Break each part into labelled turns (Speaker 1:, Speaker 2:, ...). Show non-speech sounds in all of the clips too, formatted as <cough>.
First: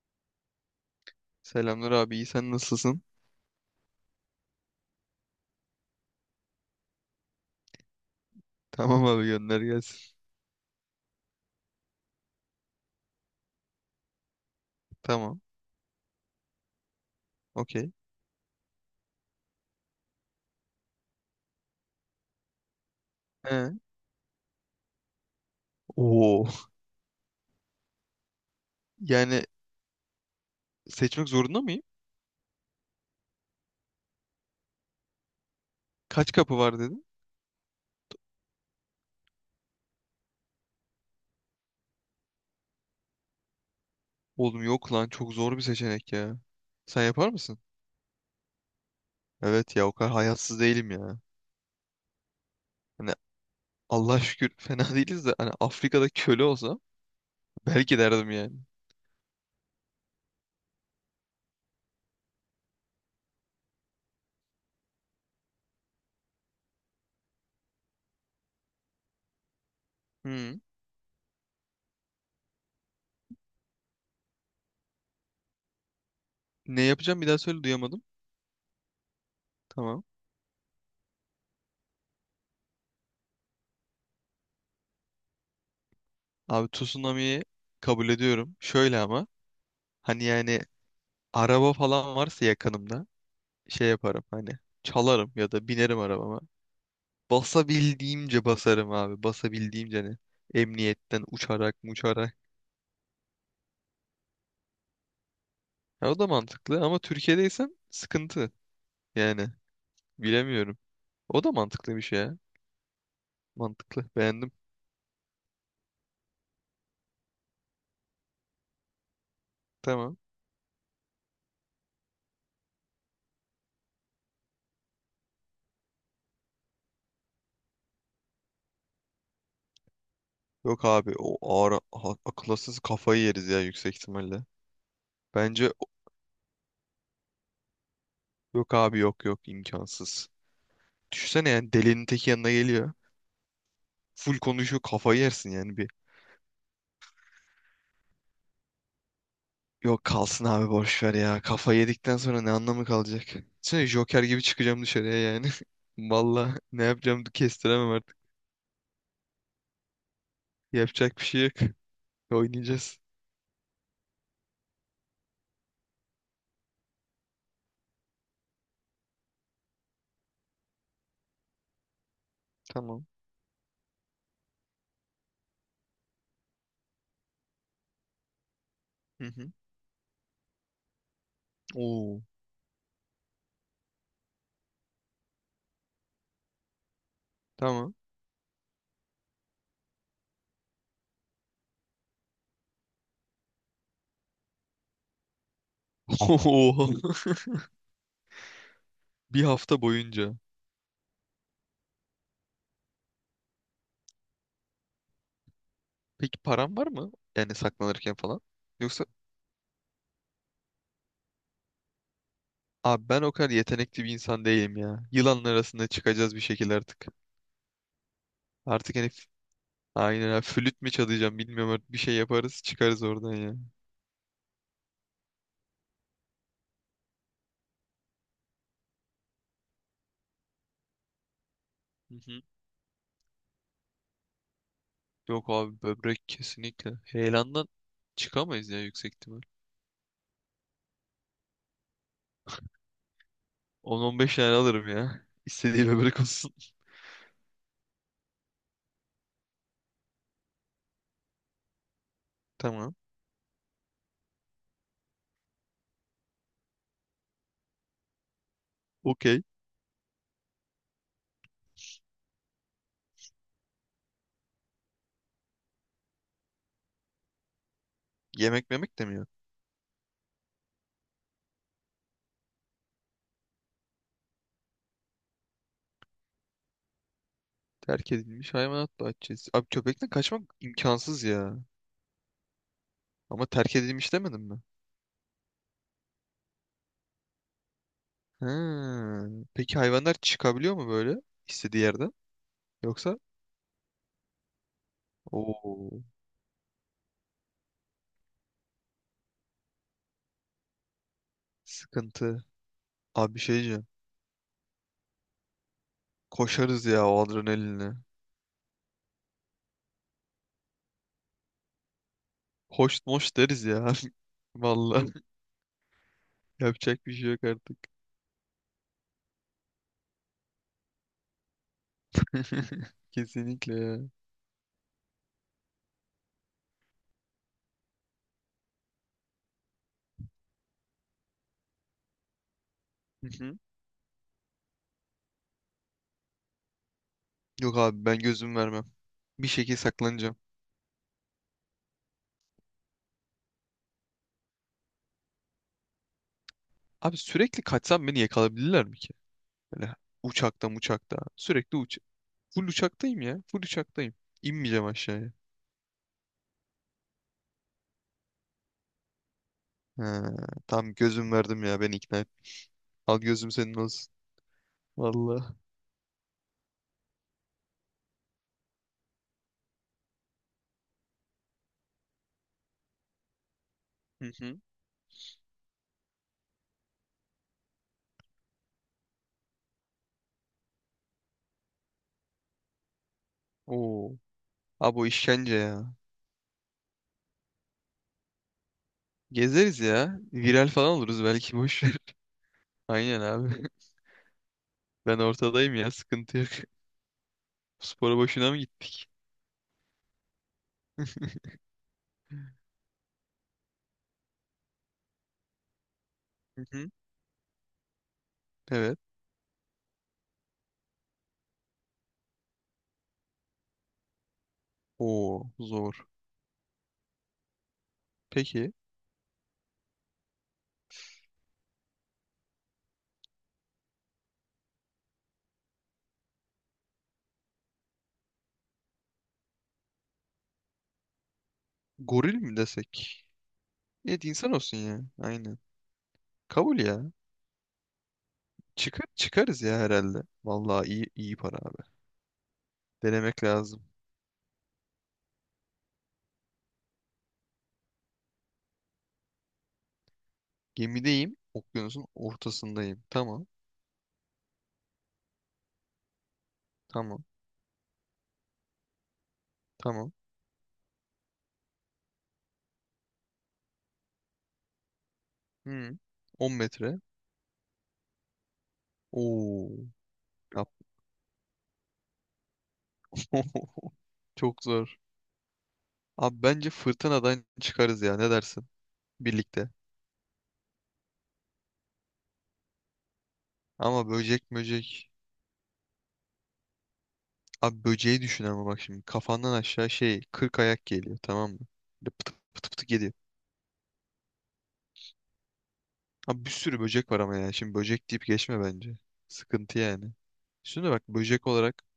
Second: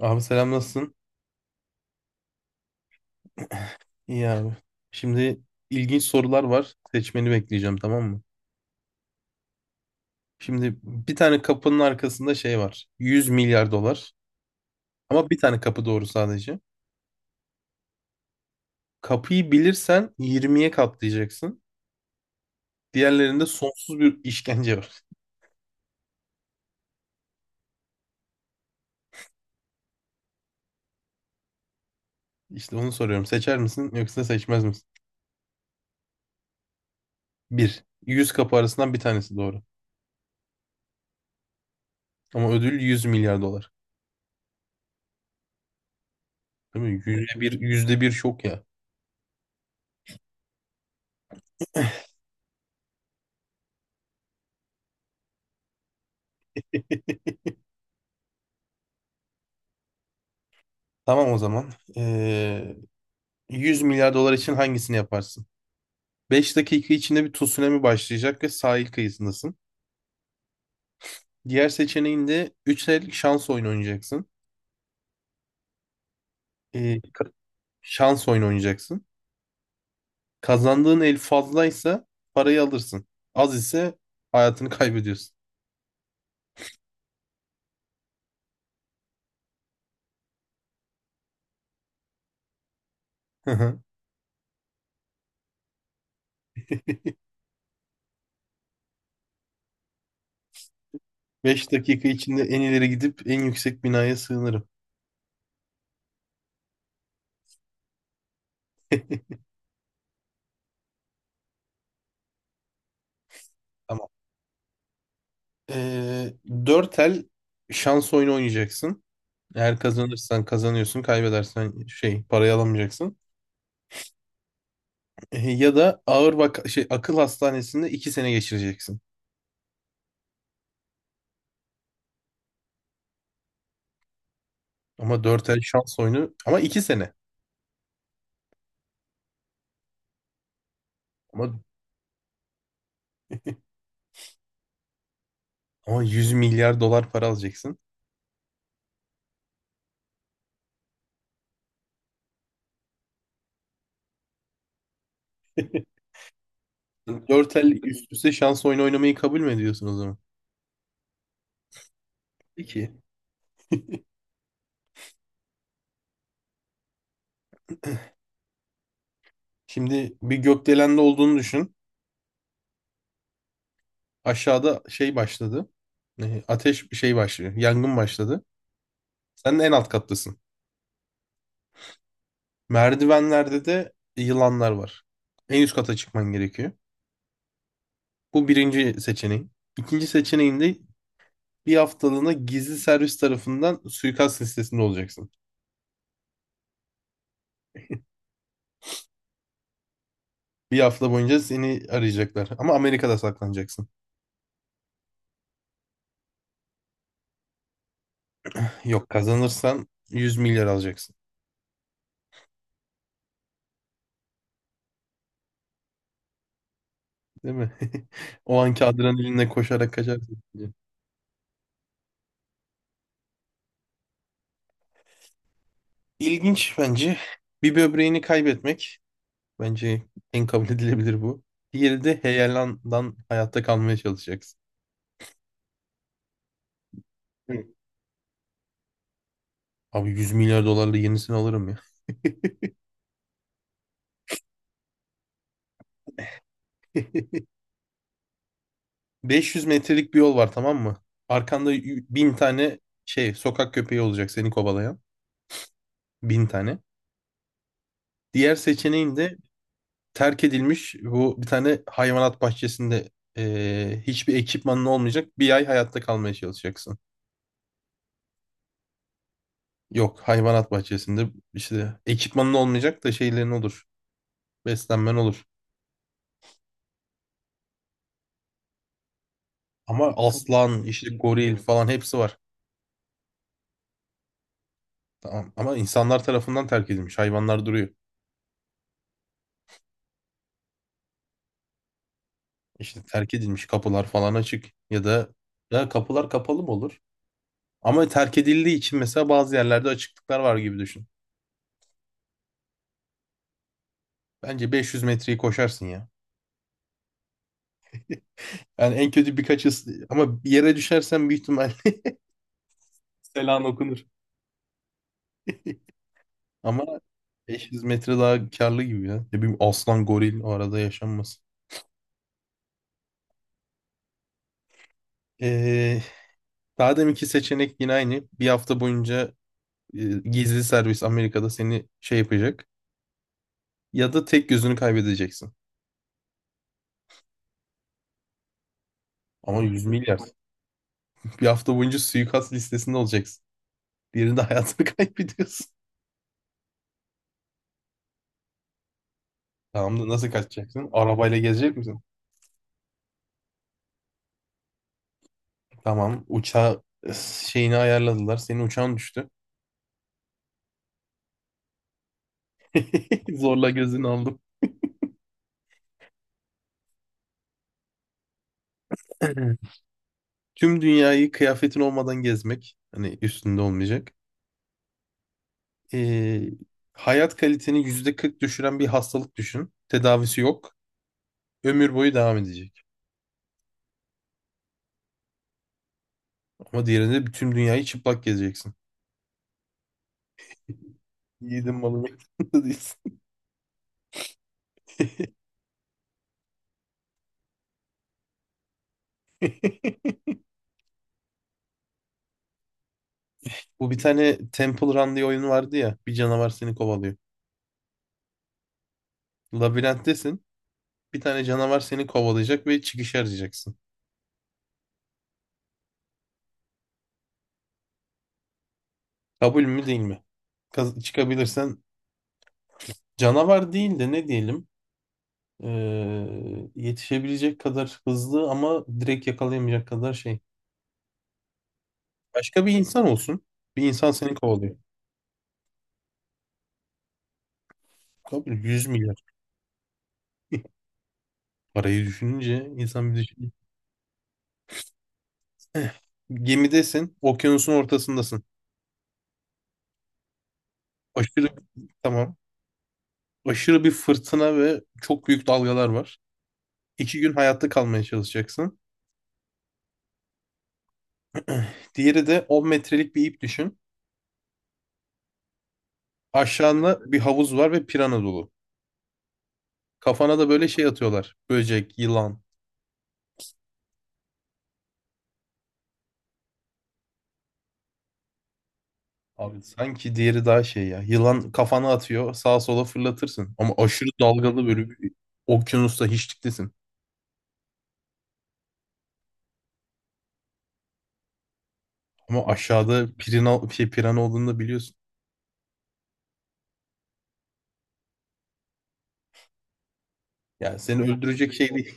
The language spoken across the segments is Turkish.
Speaker 1: Abi selam nasılsın?
Speaker 2: Selamlar abi, iyi, sen nasılsın?
Speaker 1: İyi abi. Şimdi ilginç sorular var. Seçmeni bekleyeceğim tamam mı?
Speaker 2: <laughs> Tamam abi, gönder gelsin.
Speaker 1: Şimdi bir tane kapının arkasında şey var. 100 milyar dolar. Ama bir
Speaker 2: Tamam.
Speaker 1: tane kapı doğru sadece.
Speaker 2: Okey.
Speaker 1: Kapıyı bilirsen 20'ye katlayacaksın. Diğerlerinde
Speaker 2: He.
Speaker 1: sonsuz bir işkence var.
Speaker 2: Oo. Yani Seçmek zorunda mıyım?
Speaker 1: <laughs> İşte onu soruyorum. Seçer misin yoksa seçmez misin?
Speaker 2: Kaç kapı var dedim.
Speaker 1: Bir. 100 kapı arasından bir tanesi doğru. Ama ödül 100 milyar dolar.
Speaker 2: Oğlum yok lan, çok zor bir seçenek ya.
Speaker 1: Değil mi?
Speaker 2: Sen yapar
Speaker 1: Yüzde
Speaker 2: mısın?
Speaker 1: bir, %1 şok ya.
Speaker 2: Evet ya, o kadar hayatsız değilim ya.
Speaker 1: <laughs>
Speaker 2: Hani Allah şükür, <laughs> fena değiliz, de hani Afrika'da köle olsa belki derdim.
Speaker 1: Tamam o zaman. Ee, 100 milyar dolar için hangisini yaparsın? 5 dakika içinde bir tsunami başlayacak ve sahil kıyısındasın.
Speaker 2: Hmm.
Speaker 1: Diğer seçeneğinde 3 el şans oyunu oynayacaksın.
Speaker 2: Ne
Speaker 1: Ee,
Speaker 2: yapacağım, bir daha söyle, duyamadım.
Speaker 1: şans oyunu oynayacaksın.
Speaker 2: Tamam.
Speaker 1: Kazandığın el fazlaysa parayı alırsın. Az ise hayatını kaybediyorsun.
Speaker 2: Abi tsunamiyi kabul ediyorum. Şöyle ama, hani yani araba falan varsa yakınımda şey
Speaker 1: <laughs>
Speaker 2: yaparım, hani çalarım ya da binerim arabama. Basabildiğimce basarım abi. Basabildiğimce emniyetten
Speaker 1: Beş
Speaker 2: uçarak
Speaker 1: dakika
Speaker 2: uçarak.
Speaker 1: içinde en ileri gidip en yüksek binaya sığınırım.
Speaker 2: Ya o da mantıklı ama Türkiye'deysen sıkıntı. Yani Bilemiyorum. O da mantıklı bir şey ya. Mantıklı.
Speaker 1: Tamam.
Speaker 2: Beğendim.
Speaker 1: Ee, 4 el şans oyunu oynayacaksın. Eğer
Speaker 2: Tamam.
Speaker 1: kazanırsan kazanıyorsun, kaybedersen şey parayı alamayacaksın. Ya da ağır vaka şey akıl hastanesinde 2 sene geçireceksin.
Speaker 2: Yok abi, o ağır ha- akılasız kafayı yeriz ya, yüksek ihtimalle.
Speaker 1: Ama 4 ay
Speaker 2: Bence
Speaker 1: şans oyunu ama 2 sene.
Speaker 2: yok abi, yok yok, imkansız. Düşünsene,
Speaker 1: Ama
Speaker 2: delinin teki yanına geliyor. Full konuşuyor, kafayı yersin yani bir.
Speaker 1: ama 100 milyar dolar para alacaksın.
Speaker 2: Yok kalsın abi, boş ver ya. Kafa yedikten sonra ne anlamı kalacak? Sen Joker gibi çıkacağım dışarıya yani.
Speaker 1: <laughs>
Speaker 2: <laughs> Valla ne yapacağım,
Speaker 1: 4 el
Speaker 2: kestiremem
Speaker 1: üst
Speaker 2: artık.
Speaker 1: üste şans oyunu oynamayı kabul mü ediyorsun o zaman?
Speaker 2: Yapacak bir şey yok.
Speaker 1: Peki.
Speaker 2: Oynayacağız.
Speaker 1: Şimdi bir gökdelende olduğunu düşün.
Speaker 2: Tamam.
Speaker 1: Aşağıda şey başladı. Ateş şey başlıyor. Yangın başladı.
Speaker 2: Hı hı.
Speaker 1: Sen de en alt kattasın.
Speaker 2: Oo.
Speaker 1: Merdivenlerde de yılanlar var. En üst kata çıkman gerekiyor.
Speaker 2: Tamam.
Speaker 1: Bu birinci seçeneğin. İkinci seçeneğinde bir haftalığına gizli servis tarafından suikast listesinde olacaksın.
Speaker 2: <laughs> Oo. Bir hafta boyunca.
Speaker 1: Bir hafta boyunca seni arayacaklar. Ama Amerika'da saklanacaksın.
Speaker 2: Peki param var mı? Yani saklanırken falan. Yoksa
Speaker 1: Yok kazanırsan 100 milyar alacaksın.
Speaker 2: abi, ben o kadar yetenekli bir insan değilim ya. Yılanlar arasında çıkacağız bir şekilde artık.
Speaker 1: Değil mi? <laughs> O anki
Speaker 2: Artık f-
Speaker 1: adrenalinle koşarak
Speaker 2: aynen abi,
Speaker 1: kaçarsın.
Speaker 2: flüt mü çalacağım bilmiyorum artık. Bir şey yaparız, çıkarız oradan ya.
Speaker 1: İlginç bence. Bir böbreğini kaybetmek. Bence en kabul edilebilir bu. Diğeri
Speaker 2: Hı
Speaker 1: de
Speaker 2: hı.
Speaker 1: heyelandan hayatta kalmaya çalışacaksın.
Speaker 2: Yok abi, böbrek kesinlikle.
Speaker 1: Hı.
Speaker 2: Heyelandan çıkamayız ya, yüksek ihtimal.
Speaker 1: Abi 100 milyar dolarla yenisini alırım ya.
Speaker 2: 10-15 tane alırım ya. <laughs> İstediği böbrek olsun.
Speaker 1: <laughs> 500 metrelik bir yol var tamam mı? Arkanda bin
Speaker 2: <laughs>
Speaker 1: tane
Speaker 2: Tamam.
Speaker 1: şey sokak köpeği olacak seni kovalayan. 1.000 tane. Diğer seçeneğin de
Speaker 2: Okey.
Speaker 1: terk edilmiş bu bir tane hayvanat bahçesinde hiçbir ekipmanın olmayacak. 1 ay hayatta kalmaya çalışacaksın.
Speaker 2: Yemek memek demiyor.
Speaker 1: Yok hayvanat bahçesinde işte ekipmanın olmayacak da şeylerin olur. Beslenmen olur.
Speaker 2: Terk edilmiş hayvanat bahçesi. Abi köpekten
Speaker 1: Ama
Speaker 2: kaçmak
Speaker 1: aslan işte
Speaker 2: imkansız
Speaker 1: goril
Speaker 2: ya.
Speaker 1: falan hepsi var.
Speaker 2: Ama terk edilmiş demedim mi?
Speaker 1: Tamam. Ama insanlar tarafından terk edilmiş. Hayvanlar duruyor.
Speaker 2: Ha. Peki hayvanlar çıkabiliyor mu böyle istediği yerden?
Speaker 1: İşte
Speaker 2: Yoksa?
Speaker 1: terk edilmiş kapılar falan açık ya da ya
Speaker 2: Oo.
Speaker 1: kapılar kapalı mı olur? Ama terk edildiği için mesela bazı yerlerde açıklıklar var gibi düşün.
Speaker 2: Sıkıntı. Abi bir şey diyeceğim.
Speaker 1: Bence 500 metreyi koşarsın ya.
Speaker 2: Koşarız ya, o adrenalinle.
Speaker 1: Yani en kötü birkaç ama bir yere düşersen büyük ihtimal
Speaker 2: Hoş
Speaker 1: <laughs>
Speaker 2: moş
Speaker 1: selan
Speaker 2: deriz ya.
Speaker 1: okunur.
Speaker 2: <laughs> Vallahi, <laughs>
Speaker 1: Ama
Speaker 2: yapacak bir şey yok artık.
Speaker 1: 500 metre daha karlı gibi ya. Ne bileyim aslan goril o arada yaşanmasın.
Speaker 2: <laughs> Kesinlikle ya.
Speaker 1: Ee, daha deminki seçenek yine aynı. Bir hafta boyunca gizli servis Amerika'da seni şey yapacak.
Speaker 2: Hı hı.
Speaker 1: Ya da tek gözünü kaybedeceksin.
Speaker 2: Yok abi, ben gözüm vermem. Bir
Speaker 1: Ama
Speaker 2: şekilde
Speaker 1: 100 milyar.
Speaker 2: saklanacağım.
Speaker 1: Bir hafta boyunca suikast listesinde olacaksın. Diğerinde hayatını <laughs> kaybediyorsun.
Speaker 2: Abi sürekli kaçsam beni yakalayabilirler mi ki? Böyle
Speaker 1: Tamam da nasıl
Speaker 2: uçakta
Speaker 1: kaçacaksın?
Speaker 2: uçakta.
Speaker 1: Arabayla gezecek
Speaker 2: Sürekli uç,
Speaker 1: misin?
Speaker 2: full uçaktayım ya. Full uçaktayım. İnmeyeceğim aşağıya.
Speaker 1: Tamam. Uçağı şeyini ayarladılar. Senin uçağın düştü.
Speaker 2: Ha, tam gözüm verdim ya, beni ikna et. Al
Speaker 1: <laughs>
Speaker 2: gözüm
Speaker 1: Zorla
Speaker 2: senin
Speaker 1: gözünü
Speaker 2: olsun.
Speaker 1: aldım.
Speaker 2: Vallahi.
Speaker 1: <clears throat> <laughs> Tüm dünyayı kıyafetin olmadan gezmek. Hani üstünde olmayacak.
Speaker 2: Hı hı.
Speaker 1: Ee, hayat kaliteni %40 düşüren bir hastalık düşün. Tedavisi yok. Ömür boyu devam edecek.
Speaker 2: Oo. Abi o işkence ya.
Speaker 1: Ama diğerinde bütün dünyayı çıplak gezeceksin.
Speaker 2: Gezeriz ya. Viral falan oluruz belki,
Speaker 1: Yiğidin
Speaker 2: boş ver. <laughs>
Speaker 1: malı mektubu değilsin.
Speaker 2: Aynen abi. <laughs> Ben ortadayım ya, sıkıntı yok. <laughs> Spora boşuna mı gittik?
Speaker 1: <laughs> Bu bir tane Temple Run diye oyun vardı ya. Bir canavar
Speaker 2: Hı
Speaker 1: seni
Speaker 2: hı.
Speaker 1: kovalıyor.
Speaker 2: Evet.
Speaker 1: Labirenttesin. Bir tane canavar seni kovalayacak ve çıkışı arayacaksın.
Speaker 2: Oo zor. Peki
Speaker 1: Kabul mü değil mi? Çıkabilirsen canavar değil de ne diyelim? Yetişebilecek kadar hızlı ama direkt yakalayamayacak kadar şey.
Speaker 2: goril mi
Speaker 1: Başka bir insan
Speaker 2: desek?
Speaker 1: olsun. Bir insan
Speaker 2: Evet,
Speaker 1: seni
Speaker 2: insan
Speaker 1: kovalıyor.
Speaker 2: olsun ya. Aynen. Kabul ya.
Speaker 1: Kabul 100
Speaker 2: Çıkar,
Speaker 1: milyar.
Speaker 2: çıkarız ya herhalde.
Speaker 1: <laughs>
Speaker 2: Vallahi iyi iyi para abi.
Speaker 1: Parayı düşününce insan bir
Speaker 2: Denemek
Speaker 1: düşünüyor.
Speaker 2: lazım.
Speaker 1: Eh, Gemidesin. Okyanusun ortasındasın.
Speaker 2: Gemideyim.
Speaker 1: Aşırı
Speaker 2: Okyanusun
Speaker 1: tamam.
Speaker 2: ortasındayım. Tamam.
Speaker 1: Aşırı bir fırtına ve çok büyük dalgalar var. İki
Speaker 2: Tamam.
Speaker 1: gün hayatta kalmaya çalışacaksın.
Speaker 2: Tamam.
Speaker 1: <clears throat> Diğeri de 10 metrelik bir ip düşün.
Speaker 2: Hı. 10 metre.
Speaker 1: Aşağında bir havuz var ve pirana dolu.
Speaker 2: Oo.
Speaker 1: Kafana da böyle
Speaker 2: Yap.
Speaker 1: şey atıyorlar. Böcek, yılan.
Speaker 2: <laughs> Çok zor. Abi bence fırtınadan çıkarız ya. Ne dersin?
Speaker 1: Abi
Speaker 2: Birlikte.
Speaker 1: sanki diğeri daha şey ya. Yılan kafana atıyor, sağa sola fırlatırsın. Ama aşırı
Speaker 2: Ama böcek
Speaker 1: dalgalı böyle
Speaker 2: möcek.
Speaker 1: bir okyanusta hiçliktesin.
Speaker 2: Abi böceği düşün ama bak şimdi. Kafandan aşağı şey 40 ayak geliyor, tamam mı? Böyle pıtı
Speaker 1: Ama
Speaker 2: pıtı pıtı.
Speaker 1: aşağıda pirana olduğunu da biliyorsun.
Speaker 2: Abi bir sürü böcek var ama ya. Şimdi böcek deyip geçme bence. Sıkıntı yani.
Speaker 1: Yani
Speaker 2: Şimdi
Speaker 1: seni
Speaker 2: bak, böcek
Speaker 1: öldürecek şey
Speaker 2: olarak
Speaker 1: değil.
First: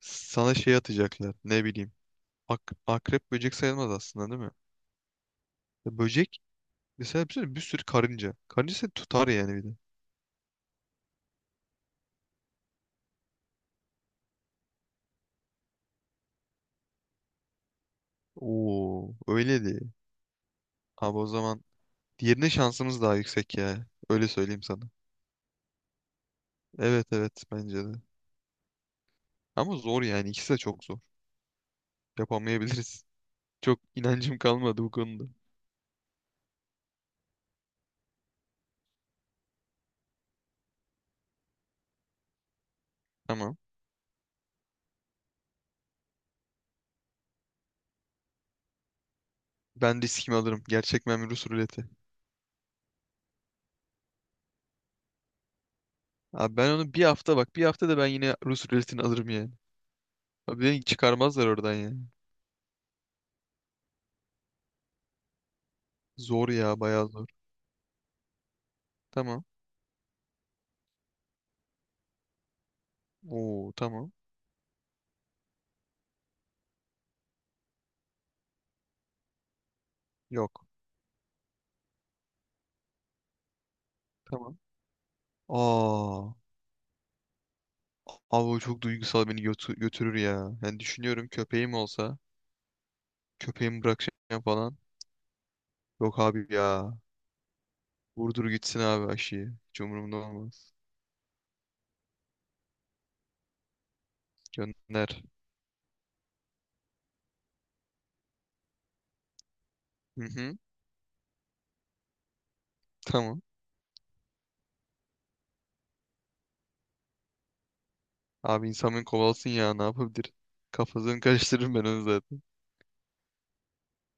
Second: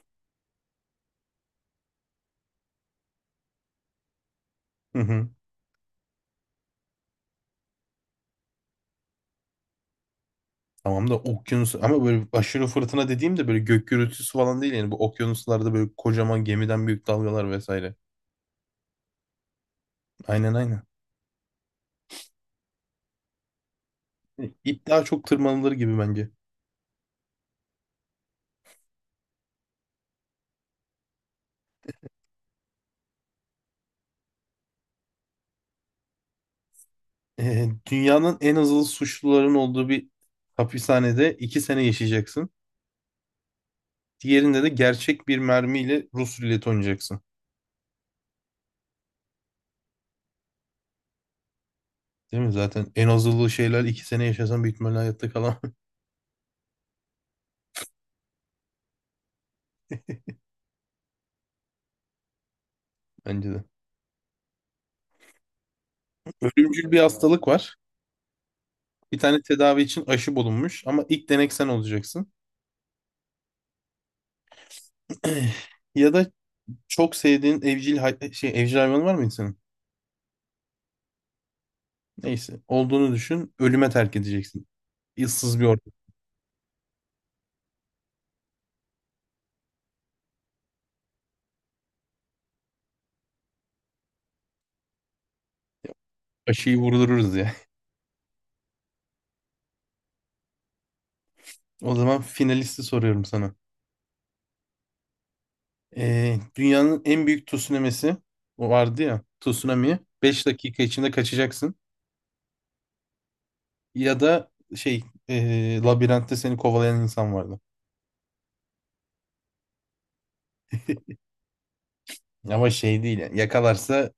Speaker 2: sana şey atacaklar. Ne bileyim. Ak akrep böcek sayılmaz aslında, değil mi?
Speaker 1: <laughs>
Speaker 2: Ya böcek mesela bir sürü karınca. Karınca seni tutar yani bir de.
Speaker 1: Tamam da okyanus ama böyle aşırı fırtına dediğimde böyle gök gürültüsü falan değil yani bu okyanuslarda böyle kocaman gemiden büyük dalgalar vesaire.
Speaker 2: Oo öyle değil.
Speaker 1: Aynen aynen.
Speaker 2: Abi o zaman diğerine şansımız daha yüksek ya. Öyle söyleyeyim
Speaker 1: İp
Speaker 2: sana.
Speaker 1: daha çok tırmanılır gibi bence.
Speaker 2: Evet evet, bence de. Ama zor yani, ikisi de çok zor. Yapamayabiliriz. Çok inancım kalmadı bu konuda.
Speaker 1: Dünyanın en azılı suçluların olduğu bir hapishanede 2 sene yaşayacaksın.
Speaker 2: Tamam.
Speaker 1: Diğerinde de gerçek bir mermiyle Rus ruleti oynayacaksın.
Speaker 2: Ben riskimi alırım. Gerçek memur Rus ruleti.
Speaker 1: Değil mi? Zaten en azılı şeyler 2 sene yaşasan büyük ihtimalle hayatta kalamam
Speaker 2: Abi ben onu bir hafta, bak bir hafta da ben yine Rus ruletini alırım yani. Abi beni çıkarmazlar oradan yani.
Speaker 1: <laughs> bence de.
Speaker 2: Zor ya,
Speaker 1: Ölümcül bir
Speaker 2: bayağı zor.
Speaker 1: hastalık var. Bir tane
Speaker 2: Tamam.
Speaker 1: tedavi için aşı bulunmuş ama ilk denek sen olacaksın.
Speaker 2: Oo tamam.
Speaker 1: <clears throat> Ya da çok sevdiğin evcil evcil hayvanı var mı insanın?
Speaker 2: Yok.
Speaker 1: Neyse. Olduğunu düşün. Ölüme terk
Speaker 2: Tamam.
Speaker 1: edeceksin. Issız bir ortam.
Speaker 2: Aa. Abi o çok duygusal, beni götü- götürür ya. Düşünüyorum köpeğim olsa. Köpeğimi bırakacağım falan. Yok abi
Speaker 1: Aşıyı
Speaker 2: ya.
Speaker 1: vurdururuz ya. <laughs>
Speaker 2: Vurdur gitsin abi aşıyı. Hiç umurumda olmaz.
Speaker 1: O zaman finalisti soruyorum sana.
Speaker 2: Gönder.
Speaker 1: Dünyanın en büyük tsunami'si o vardı ya. Tsunami.
Speaker 2: Hı
Speaker 1: 5
Speaker 2: hı.
Speaker 1: dakika içinde kaçacaksın.
Speaker 2: Tamam.
Speaker 1: Ya da labirentte seni kovalayan insan vardı.
Speaker 2: Abi insan beni kovalasın ya, ne yapabilir? Kafasını karıştırırım ben onu zaten.
Speaker 1: Ama şey değil yani. Yakalarsa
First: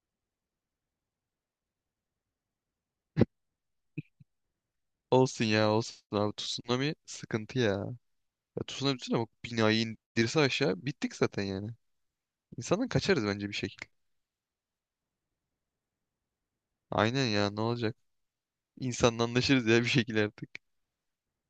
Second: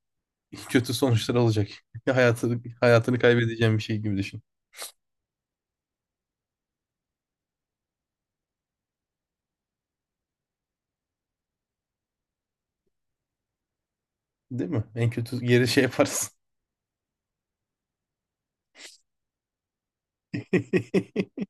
Speaker 1: <laughs> kötü sonuçlar olacak. <laughs> Hayatını kaybedeceğin bir şey gibi düşün.
Speaker 2: Olsun ya, olsun abi. Tsunami sıkıntı ya. Ya tutunabilsin ama binayı indirse aşağı bittik zaten yani. İnsandan kaçarız bence bir şekil.
Speaker 1: Değil mi? En kötü geri şey yaparsın.
Speaker 2: Aynen ya, ne olacak? İnsanla anlaşırız ya bir şekilde artık.
Speaker 1: <laughs>